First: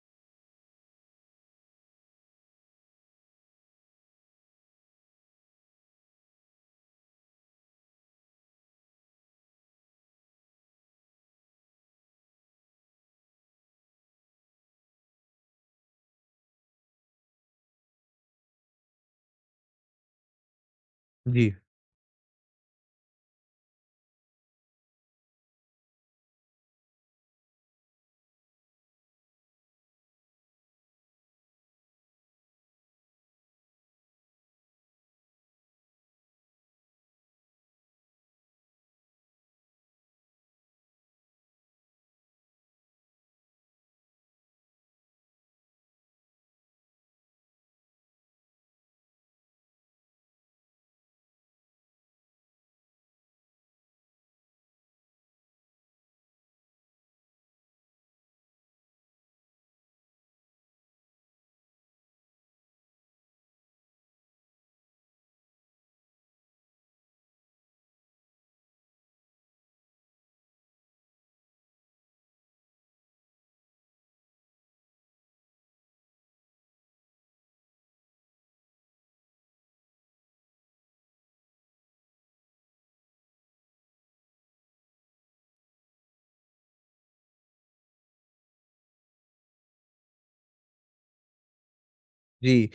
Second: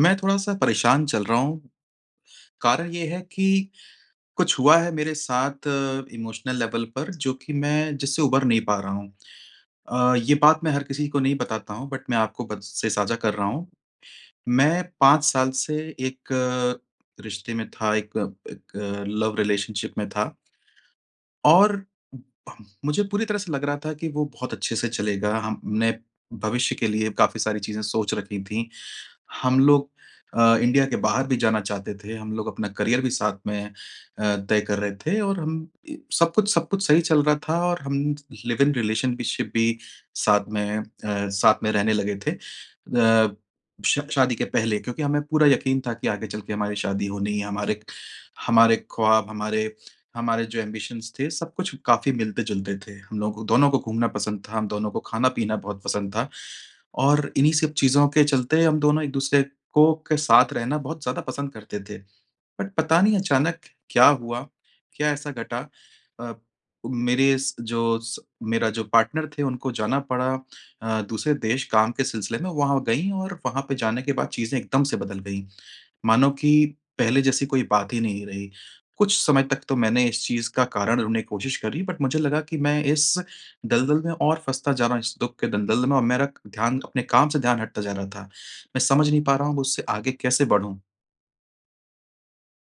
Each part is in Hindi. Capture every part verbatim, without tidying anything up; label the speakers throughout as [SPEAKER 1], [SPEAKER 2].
[SPEAKER 1] मैं थोड़ा-सा परेशान चल रहा हूँ, कारण ये है कि कुछ हुआ है मेरे साथ अ, इमोशनल लेवल पर जो कि मैं जिससे उबर नहीं पा रहा हूँ। अ, ये बात मैं हर किसी को नहीं बताता हूँ बट मैं आपको बत से साझा कर रहा हूँ, मैं पाँच साल से एक अ, रिश्ते में था, एक एक लव रिलेशनशिप में था।
[SPEAKER 2] जी।
[SPEAKER 1] और उम, मुझे पूरी तरह से लग रहा था कि वो बहुत अच्छे से चलेगा, हमने भविष्य के लिए काफ़ी सारी चीज़ें सोच रखी थी, हम लोग अ, इंडिया के बाहर भी जाना चाहते थे, हम लोग अपना करियर भी साथ में अ, तय कर रहे थे और हम इ सब कुछ सब कुछ सही चल रहा था और हम लिव-इन रिलेशन भी शिप भी साथ में अ, साथ में रहने लगे थे। अ, श शादी के पहले क्योंकि हमें पूरा यकीन था कि आगे चल के हमारी शादी होनी है, हमारे हमारे ख्वाब, हमारे, हमारे जो ऐम्बिशन्स थे, सब कुछ काफ़ी मिलते-जुलते थे। हम लोग को दोनों को घूमना पसंद था। हम दोनों को खाना-पीना बहुत पसंद था और इन्हीं सब चीज़ों के चलते हम दोनों एक दूसरे को के साथ रहना बहुत ज़्यादा पसंद करते थे। बट पता नहीं अचानक क्या हुआ, क्या ऐसा घटा अ, मेरे इस जो स मेरा जो पार्टनर थे, उनको जाना पड़ा अ, दूसरे देश काम के सिलसिले में, वहाँ गई और वहाँ पे जाने के बाद चीज़ें एकदम से बदल गईं। मानो कि पहले जैसी कोई बात ही नहीं रही, कुछ समय तक तो मैंने इस चीज़ का कारण ढूँढ़ने कोशिश करी बट मुझे लगा कि मैं इस दलदल में और फँसता जा रहा हूँ, इस दुःख के दलदल में और मेरा क ध्यान, अपने काम से ध्यान हटता जा रहा था। मैं समझ नहीं पा रहा हूँ उससे आगे कैसे बढ़ूँ।
[SPEAKER 2] जी,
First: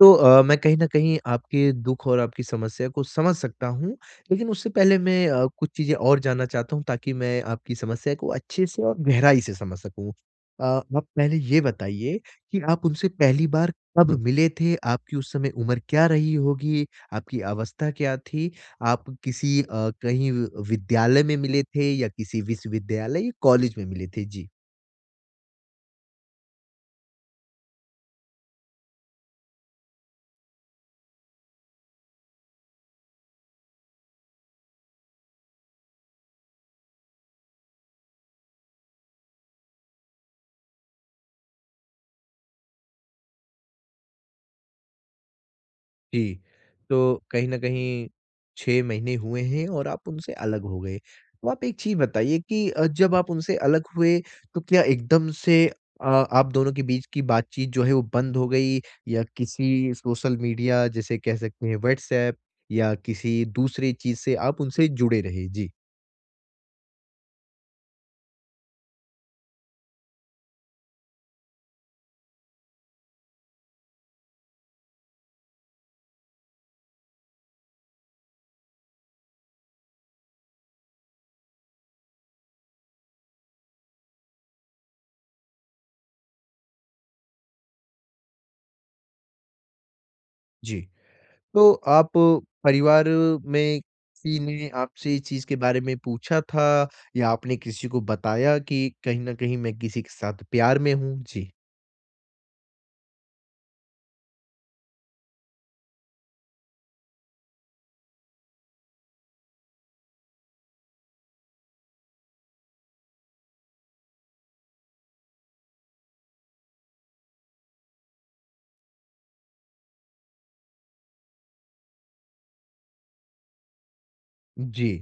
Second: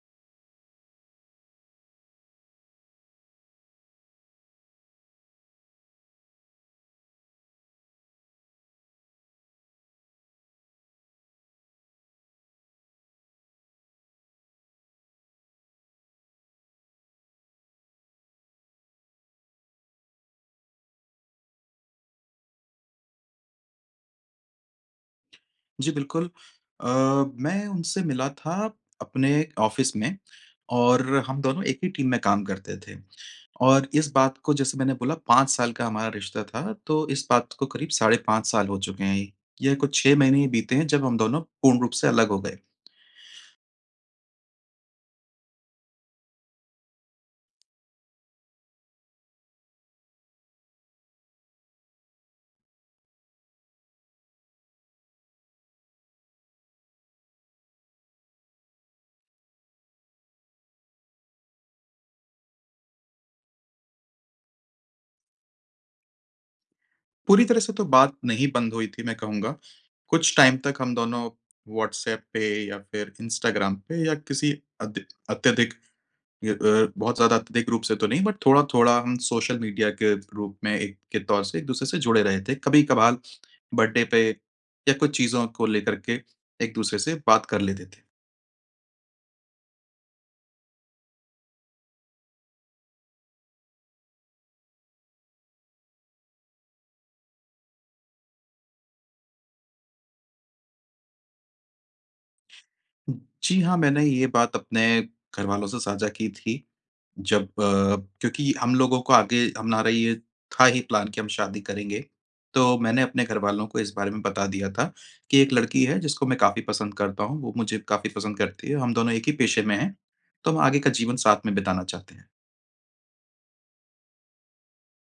[SPEAKER 2] तो अ, मैं कहीं न कहीं आपके दुख और आपकी समस्या को समझ सकता हूँ। लेकिन उससे पहले मैं अ, कुछ चीज़ें और जानना चाहता हूँ ताकि मैं आपकी समस्या को अच्छे से और गहराई से समझ सकूँ। अ, आप पहले ये बताइए कि आप उनसे पहली बार कब मिले थे? आपकी उस समय उम्र क्या रही होगी? आपकी अवस्था क्या थी? आप किसी अ, कहीं विद्यालय में मिले थे? या किसी विश्वविद्यालय या कॉलेज में मिले थे? जी।
[SPEAKER 1] जी, बिल्कुल। अ, मैं उनसे मिला था अपने ऑफिस में और हम दोनों एक ही टीम में काम करते थे। और इस बात को जैसे मैंने बोला, पाँच साल का हमारा रिश्ता था, तो इस बात को करीब साढ़े पाँच साल हो चुके हैं। यह कुछ छह महीने ही बीते हैं जब हम दोनों पूर्ण रूप से अलग हो गए।
[SPEAKER 2] जी, तो कहीं न कहीं छह महीने हुए हैं और आप उनसे अलग हो गए। तो आप एक चीज़ बताइए कि अ, जब आप उनसे अलग हुए तो क्या एकदम से अ, आप दोनों के बीच की बातचीत जो है, वो बंद हो गई या किसी सोशल मीडिया जैसे कह सकते हैं, व्हाट्सऐप या किसी दूसरी चीज़ से आप उनसे जुड़े रहे? जी।
[SPEAKER 1] पूरी तरह से तो बात नहीं बंद हुई थी, मैं कहूँगा कुछ टाइम तक हम दोनों व्हाट्सऐप पे या फिर इंस्टाग्राम पे या किसी अधि अत्यधिक य अ, बहुत ज़्यादा अत्यधिक रूप से तो नहीं, बट थोड़ा-थोड़ा हम सोशल मीडिया के रूप में एक के तौर से एक-दूसरे से जुड़े रहे थे। कभी-कभाल बर्थडे पे या कुछ चीज़ों को लेकर के एक-दूसरे से बात कर लेते थे।
[SPEAKER 2] जी। तो आप परिवार में किसी ने आपसे ये चीज़ के बारे में पूछा था, या आपने किसी को बताया कि, "कहीं न कहीं, मैं किसी के साथ प्यार में हूँ"? जी।
[SPEAKER 1] जी हाँ, मैंने ये बात अपने घरवालों से साझा की थी जब अ क्योंकि हम लोगों को आगे हमारा ये था ही प्लान कि हम शादी करेंगे। तो मैंने अपने घरवालों को इस बारे में बता दिया था कि, "एक लड़की है जिसको मैं काफ़ी पसंद करता हूँ, वो मुझे काफ़ी पसंद करती है। हम दोनों एक ही पेशे में हैं, तो हम आगे का जीवन साथ में बिताना चाहते हैं।"
[SPEAKER 2] जी,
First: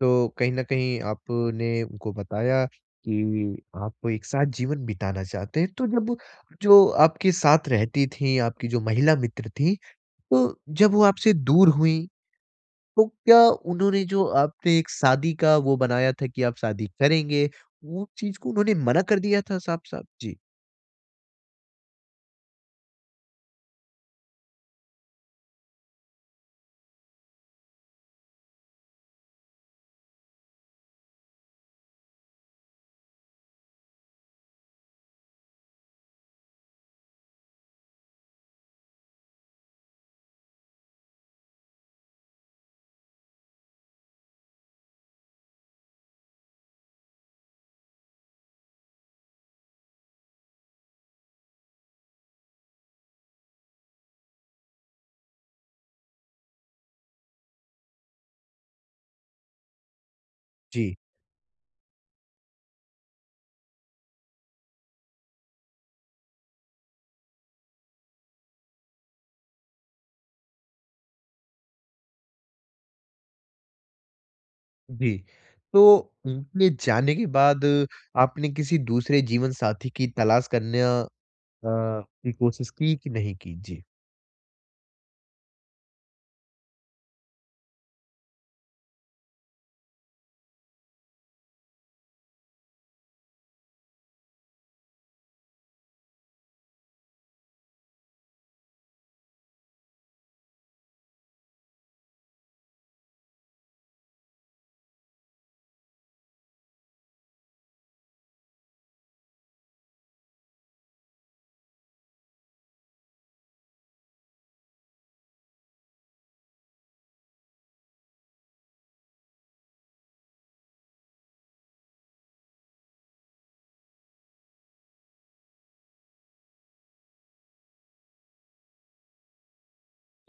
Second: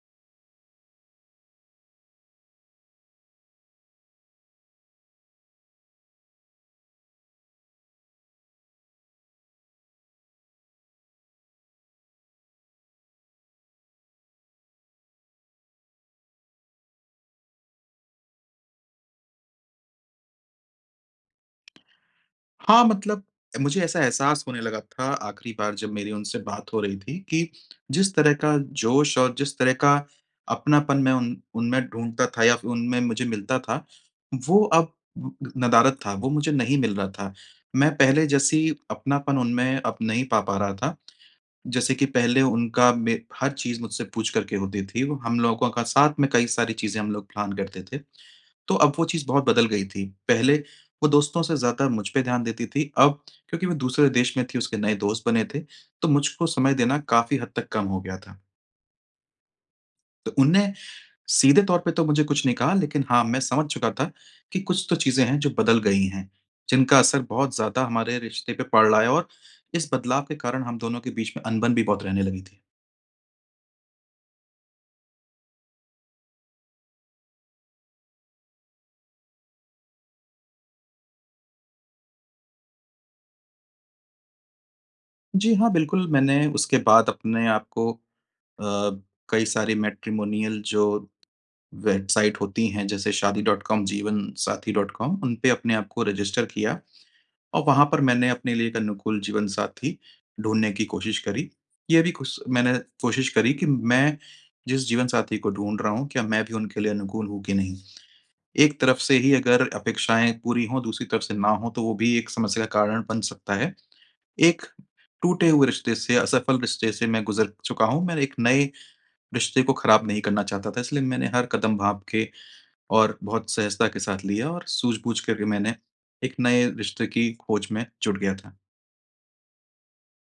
[SPEAKER 2] तो कहीं न कहीं आपने उनको बताया कि आप एक साथ जीवन बिताना चाहते हैं, तो जब जो आपके साथ रहती थीं, आपकी जो महिला मित्र थीं, तो जब वो आपसे दूर हुईं, तो क्या उन्होंने जो आपसे एक शादी का वो बनाया था कि आप शादी करेंगे, वो चीज़ को उन्होंने मना कर दिया था साफ़-साफ़? जी।
[SPEAKER 1] हाँ, मतलब मुझे ऐसा एहसास होने लगा था आखिरी बार जब मेरी उनसे बात हो रही थी कि जिस तरह का जोश और जिस तरह का अपनापन मैं उन उनमें ढूँढता था या उनमें मुझे मिलता था, वो अब नदारद था, वो मुझे नहीं मिल रहा था। मैं पहले जैसी अपनापन उनमें अब नहीं पा पा रहा था। जैसे कि पहले उनका मे हर चीज़ मुझसे पूछ करके होती थी। हम लोगों का साथ में कई सारी चीज़ें हम लोग प्लान करते थे। तो अब वो चीज़ बहुत बदल गई थी। पहले वो दोस्तों से ज़्यादा मुझ पे ध्यान देती थी, अब क्योंकि वो दूसरे देश में थी, उसके नए दोस्त बने थे, तो मुझको समय देना काफ़ी हद तक कम हो गया था। तो उन्नें
[SPEAKER 2] जी।
[SPEAKER 1] सीधे तौर पे तो मुझे कुछ नहीं कहा लेकिन हाँ, मैं समझ चुका था कि कुछ तो चीज़ें हैं, जो बदल गई हैं, जिनका असर बहुत ज़्यादा हमारे रिश्ते पे पड़ रहा है और इस बदलाव के कारण हम दोनों के बीच में अनबन भी बहुत रहने लगी थी।
[SPEAKER 2] जी, तो उनके जाने के बाद, आपने किसी दूसरे जीवनसाथी की तलाश करना अ, की कोशिश की कि नहीं की? जी।
[SPEAKER 1] जी हाँ, बिल्कुल। मैंने उसके बाद अपने आप को अ, कई सारी मैट्रिमोनियल जो वेबसाइट होती हैं जैसे Shaadi dot com, Jeevansathi dot com उन पे अपने आप को रजिस्टर किया और वहाँ पर मैंने अपने लिए एक अनुकूल जीवनसाथी ढूँढने की कोशिश करी। ये भी खुस मैंने कोशिश करी कि मैं जिस जीवनसाथी को ढूँढ रहा हूँ क्या मैं भी उनके लिए अनुकूल हूँ कि नहीं। एक तरफ से ही अगर अपेक्षाएँ पूरी हों दूसरी तरफ़ से ना हों तो वो भी एक समस्या का कारण बन सकता है। एक टूटे हुए रिश्ते से, असफल रिश्ते से मैं गुज़र चुका हूँ, मैं एक नए रिश्ते को ख़राब नहीं करना चाहता था। इसलिए मैंने हर कदम भाँप के और बहुत सहजता के साथ लिया और सूझ-बूझ करके मैंने एक नए रिश्ते की खोज में जुट गया था।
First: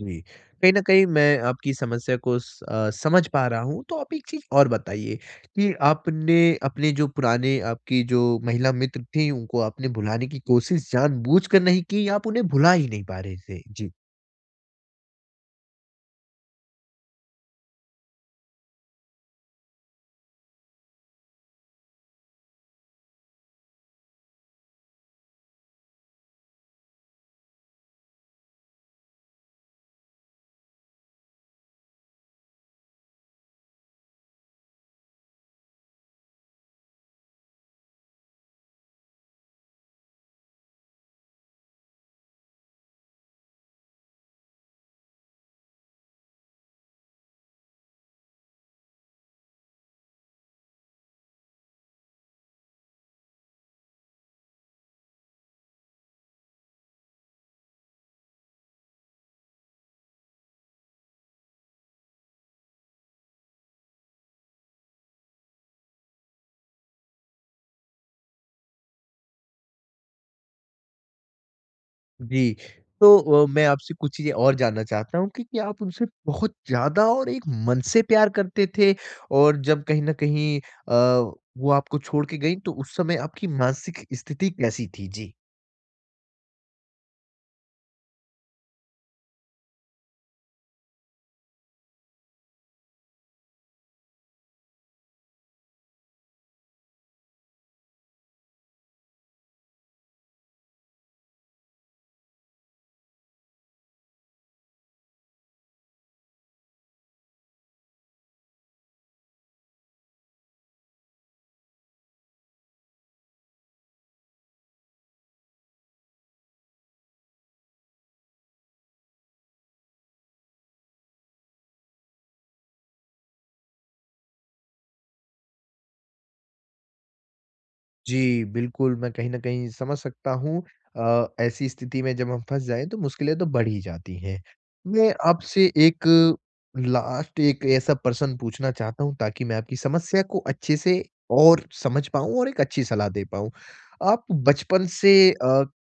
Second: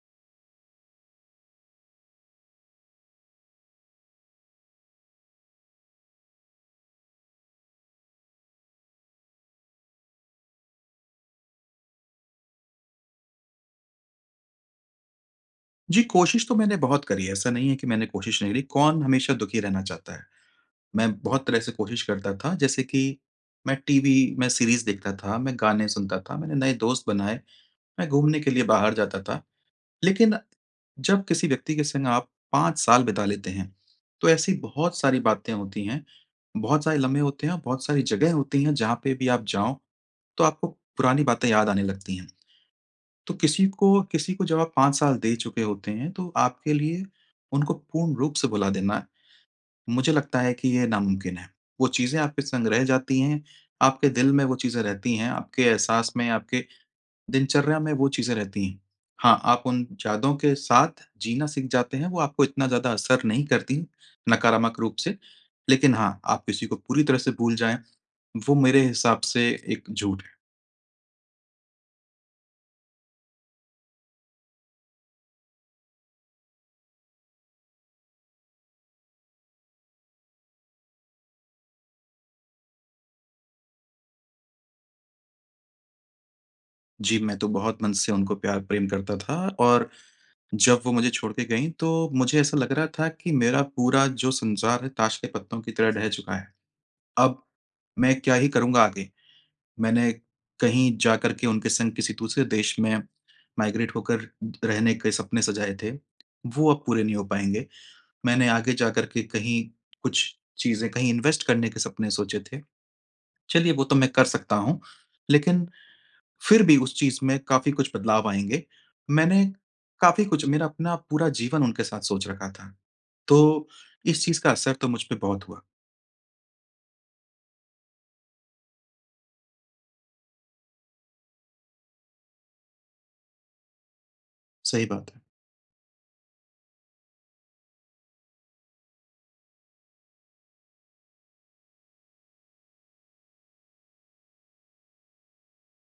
[SPEAKER 2] जी। कहीं न कहीं मैं आपकी समस्या को स अ, समझ पा रहा हूँ। तो आप एक चीज़ और बताइए कि आपने अपने जो पुराने आपकी जो महिला मित्र थीं, उनको आपने भुलाने की कोशिश जानबूझकर नहीं की या आप उन्हें भुला ही नहीं पा रहे थे? जी।
[SPEAKER 1] जी, कोशिश तो मैंने बहुत करी है, ऐसा नहीं है कि मैंने कोशिश नहीं करी, कौन हमेशा दुखी रहना चाहता है। मैं बहुत तरह से कोशिश करता था, जैसे कि मैं टीवी मैं सीरीज़ देखता था, मैं गाने सुनता था, मैंने नए दोस्त बनाए, मैं घूमने के लिए बाहर जाता था। लेकिन जब किसी व्यक्ति के संग आप पाँच साल बिता लेते हैं, तो ऐसी बहुत सारी बातें होती हैं, बहुत सारे लम्हे होते हैं और बहुत सारी जगह होती हैं जहाँ पे भी आप जाओ, तो आपको पुरानी बातें याद आने लगती हैं। तो किसी को किसी को जब आप पाँच साल दे चुके होते हैं, तो आपके लिए उनको पूर्ण रूप से भुला देना, मुझे लगता है कि ये नामुमकिन है। वो चीज़ें आपके संग रह जाती हैं, आपके दिल में वो चीज़ें रहती हैं, आपके एहसास में, आपके दिनचर्या में वो चीज़ें रहती हैं। हाँ, आप उन जादों के साथ जीना सीख जाते हैं, वो आपको इतना ज़्यादा असर नहीं करती नकारमक रूप से। लेकिन हाँ, आप किसी को पूरी तरह से भूल जाएँ, वो मेरे हिसाब से एक झूठ है।
[SPEAKER 2] जी, तो अ, मैं आपसे कुछ चीज़ें और जानना चाहता हूँ कि क्या आप उनसे बहुत ज़्यादा और एक मन से प्यार करते थे? और जब कहीं न कहीं अ, वो आपको छोड़ के गईं, तो उस समय आपकी मानसिक स्थिति कैसी थी? जी।
[SPEAKER 1] जी, मैं तो बहुत मन से उनको प्यार प्रेम करता था और जब वो मुझे छोड़ के गईं तो, मुझे ऐसा लग रहा था कि मेरा पूरा जो संसार है, ताश के पत्तों की तरह ढह चुका है, अब मैं क्या ही करूँगा आगे, मैंने कहीं जाकर के उनके संग किसी दूसरे देश में माइग्रेट होकर रहने के सपने सजाए थे, वो अब पूरे नहीं हो पाएँगे। मैंने आगे जाकर के कहीं कुछ चीज़ें कहीं इन्वेस्ट करने के सपने सोचे थे, चलिए वो तो मैं कर सकता हूँ लेकिन, फिर भी उस चीज़ में काफ़ी कुछ बदलाव आएँगे। मैंने काफ़ी कुछ मेरा अपना पूरा जीवन उनके साथ सोच रखा था, तो इस चीज़ का असर तो मुझ पे बहुत हुआ।
[SPEAKER 2] जी, बिल्कुल, मैं कहीं न कहीं समझ सकता हूँ अ, ऐसी स्थिति में जब हम फँस जाएँ तो मुश्किलें तो बढ़ ही जाती हैं।
[SPEAKER 1] सही बात
[SPEAKER 2] मैं
[SPEAKER 1] है।
[SPEAKER 2] आपसे एक लास्ट एक ऐसा प्रश्न पूछना चाहता हूँ ताकि मैं आपकी समस्या को अच्छे से और समझ पाऊँ और एक अच्छी सलाह दे पाऊँ। आप बचपन से अ,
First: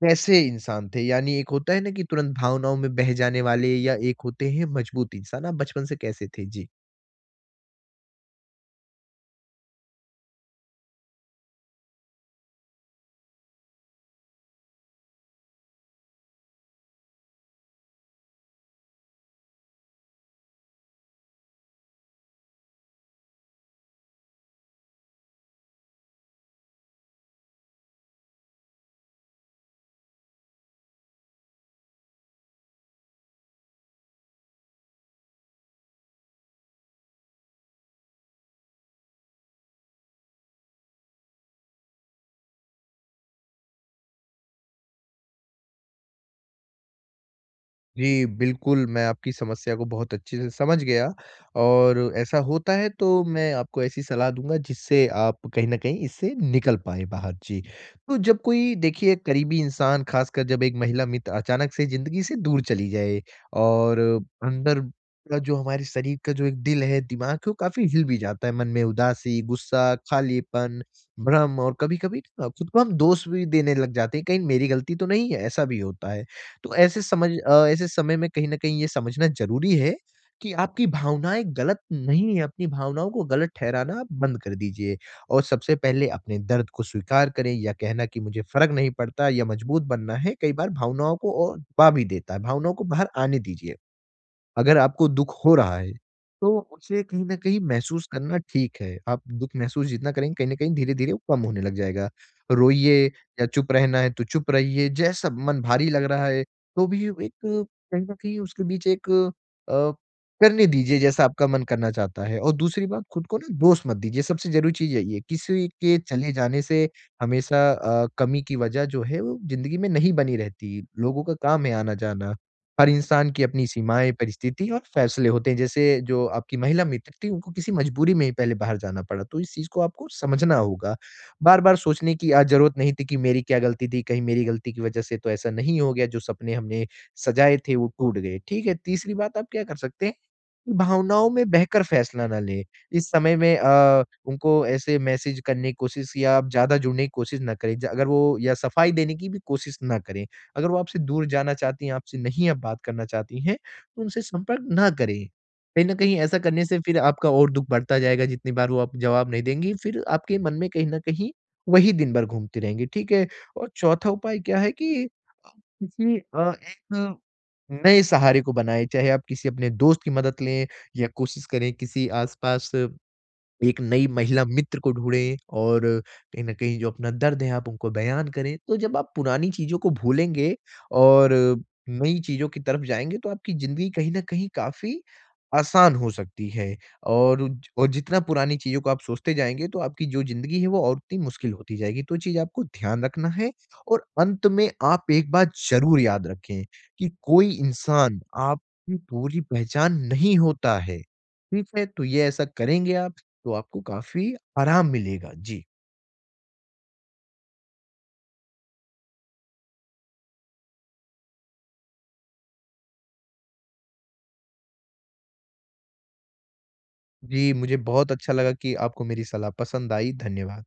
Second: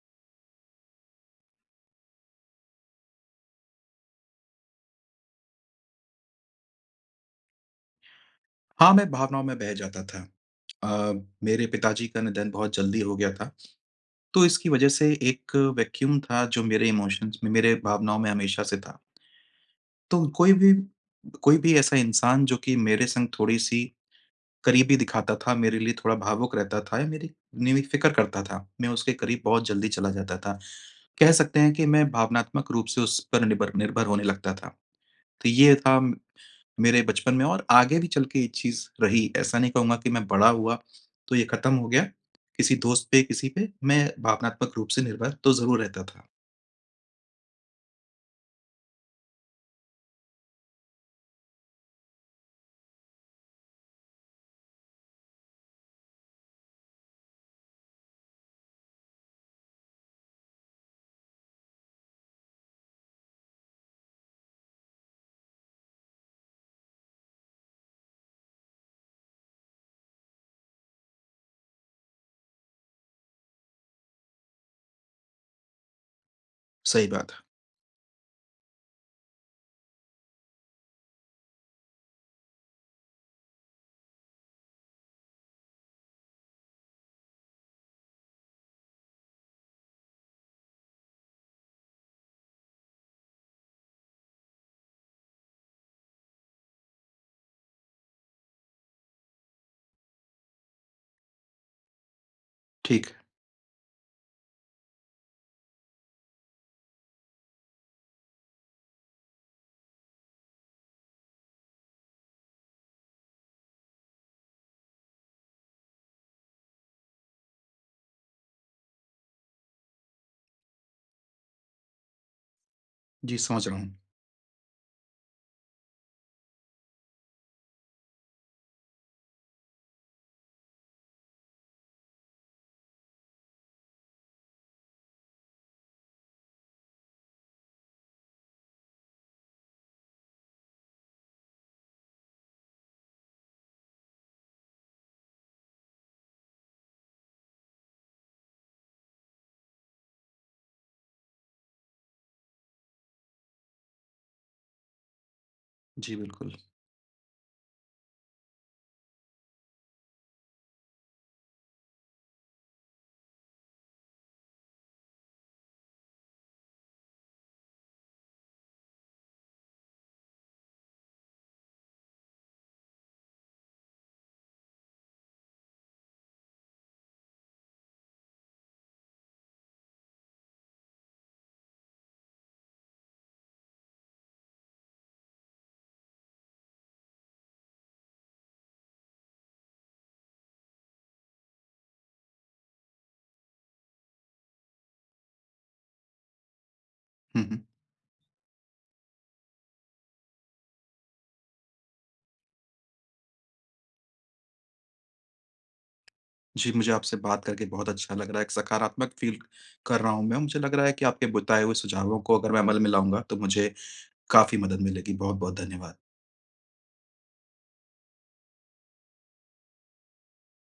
[SPEAKER 2] कैसे इंसान थे? यानी एक होता है ना कि तुरंत भावनाओं में बह जाने वाले या एक होते हैं मज़बूत इंसान, आप बचपन से कैसे थे? जी।
[SPEAKER 1] हाँ, मैं भावनाओं में बह जाता था। अ, मेरे पिताजी का निधन बहुत जल्दी हो गया था। तो इसकी वजह से एक वैक्यूम था जो मेरे इमोशंस में मेरे भावनाओं में हमेशा से था। तो कोई भी, कोई भी ऐसा इंसान, जो कि मेरे संग थोड़ी सी करीबी दिखाता था, मेरे लिए थोड़ा भावुक रहता था या मेरी मेरी फ़िक्र करता था, मैं उसके करीब बहुत जल्दी चला जाता था। कह सकते हैं कि मैं भावनात्मक रूप से उस पर निबर निर्भर होने लगता था। तो ये था मेरे बचपन में और आगे भी चल के ये चीज़ रही, ऐसा नहीं कहूँगा कि मैं बड़ा हुआ, तो ये खत्म हो गया। किसी दोस्त पे, किसी पे, मैं भावनात्मक रूप से निर्भर तो ज़रूर रहता था।
[SPEAKER 2] जी, बिल्कुल, मैं आपकी समस्या को बहुत अच्छे से समझ गया और ऐसा होता है तो मैं आपको ऐसी सलाह दूँगा जिससे आप कहीं न कहीं इससे निकल पाएँ बाहर जी। तो जब कोई देखिए करीबी इंसान खासकर जब एक महिला मित्र अचानक से ज़िंदगी से दूर चली जाए और अंदर का जो हमारे शरीर का जो एक दिल है, दिमाग कि वो काफ़ी हिल भी जाता है, मन में उदासी, गुस्सा, खालीपन, भ्रम और कभी-कभी अ, खुद को हम दोष भी देने लग जाते हैं, कहीं मेरी गलती तो नहीं है, ऐसा भी होता है। तो ऐसे
[SPEAKER 1] सही
[SPEAKER 2] समझ
[SPEAKER 1] बात है।
[SPEAKER 2] अ, ऐसे समय में कहीं न कहीं ये समझना ज़रूरी है कि आपकी भावनाएँ ग़लत नहीं हैं, अपनी भावनाओं को ग़लत ठहराना आप बंद कर दीजिए और सबसे पहले अपने दर्द को स्वीकार करें या कहना कि मुझे फ़र्क नहीं पड़ता या मज़बूत बनना है, कई बार भावनाओं को और दबा भी देता है, भावनाओं को बाहर आने दीजिए। अगर आपको दुख हो रहा है, तो उसे कहीं न कहीं महसूस करना ठीक है, आप दुख महसूस जितना करेंगे, कहीं न कहीं धीरे-धीरे वो कम होने लग जाएगा। रोइए
[SPEAKER 1] ठीक है।
[SPEAKER 2] या चुप रहना है तो चुप रहिए, जैसा मन भारी लग रहा है तो भी अब एक कहीं न कहीं उसके बीच एक अ, करने दीजिए जैसा आपका मन करना चाहता है और दूसरी बात खुद को ना दोष मत दीजिए, सबसे ज़रूरी चीज़ यही है। किसी के के चले जाने से हमेशा अ, कमी की वजह जो है वो ज़िंदगी में नहीं बनी रहती, लोगों का काम है आना-जाना। हर इंसान
[SPEAKER 1] जी,
[SPEAKER 2] की अपनी
[SPEAKER 1] समझ रहा हूँ।
[SPEAKER 2] सीमाएँ, परिस्थिति और फ़ैसले होते हैं, जैसे जो आपकी महिला मित्र थी, उनको किसी मजबूरी में ही पहले बाहर जाना पड़ा तो इस चीज़ को आपको समझना होगा। बार-बार सोचने की आज ज़रूरत नहीं थी कि मेरी क्या गलती थी, कहीं मेरी गलती की वजह से तो ऐसा नहीं हो गया, जो सपने हमने सजाए थे वो टूट गए, ठीक है? तीसरी बात आप क्या कर सकते हैं? भावनाओं में बहकर फ़ैसला ना लें। इस समय में अ, उनको ऐसे मैसेज करने की कोशिश या ज़्यादा जुड़ने की कोशिश ना करें, अगर वो या सफाई देने की भी कोशिश ना करें। अगर वो आपसे दूर जाना चाहती हैं, आपसे नहीं अब बात करना चाहती हैं, तो उनसे संपर्क ना करें। कहीं न
[SPEAKER 1] जी,
[SPEAKER 2] कहीं ऐसा
[SPEAKER 1] बिल्कुल।
[SPEAKER 2] करने से फिर आपका और दुख बढ़ता जाएगा, जितनी बार वो आपको जवाब नहीं देंगी, फिर आपके मन में कहीं न कहीं वही दिन भर घूमती रहेंगी, ठीक है? और चौथा उपाय क्या है कि किसी अ, एक नए सहारे को बनाएं, चाहे आप किसी अपने दोस्त की मदद लें या कोशिश करें किसी आसपास एक नई महिला मित्र को ढूँढे और कहीं न कहीं जो अपना दर्द है आप उनको बयान करें, तो जब आप पुरानी चीज़ों को भूलेंगे और नई चीज़ों की तरफ जाएँगे तो आपकी ज़िंदगी कहीं न कहीं काफ़ी आसान हो सकती है। और उज और जितना पुरानी चीज़ों को आप सोचते जाएँगे तो आपकी जो ज़िंदगी है वो और उतनी मुश्किल होती जाएगी, तो वो चीज़ आपको ध्यान रखना है। और अंत में आप एक बात ज़रूर याद रखें, कि
[SPEAKER 1] हुँ,
[SPEAKER 2] कोई
[SPEAKER 1] हुँ।
[SPEAKER 2] इंसान आपकी पूरी पहचान नहीं होता है, ठीक है? तो ये ऐसा करेंगे आप तो आपको काफ़ी आराम मिलेगा। जी।
[SPEAKER 1] जी, मुझे आपसे बात करके बहुत अच्छा लग रहा है, एक सकारात्मक फ़ील कर रहा हूँ मैं, मुझे लग रहा है कि आपके बताए हुए सुझावों को अगर मैं अमल में लाऊँगा तो मुझे काफ़ी मदद मिलेगी। बहुत-बहुत धन्यवाद।
[SPEAKER 2] जी, मुझे बहुत अच्छा लगा कि आपको मेरी सलाह पसंद आई। धन्यवाद।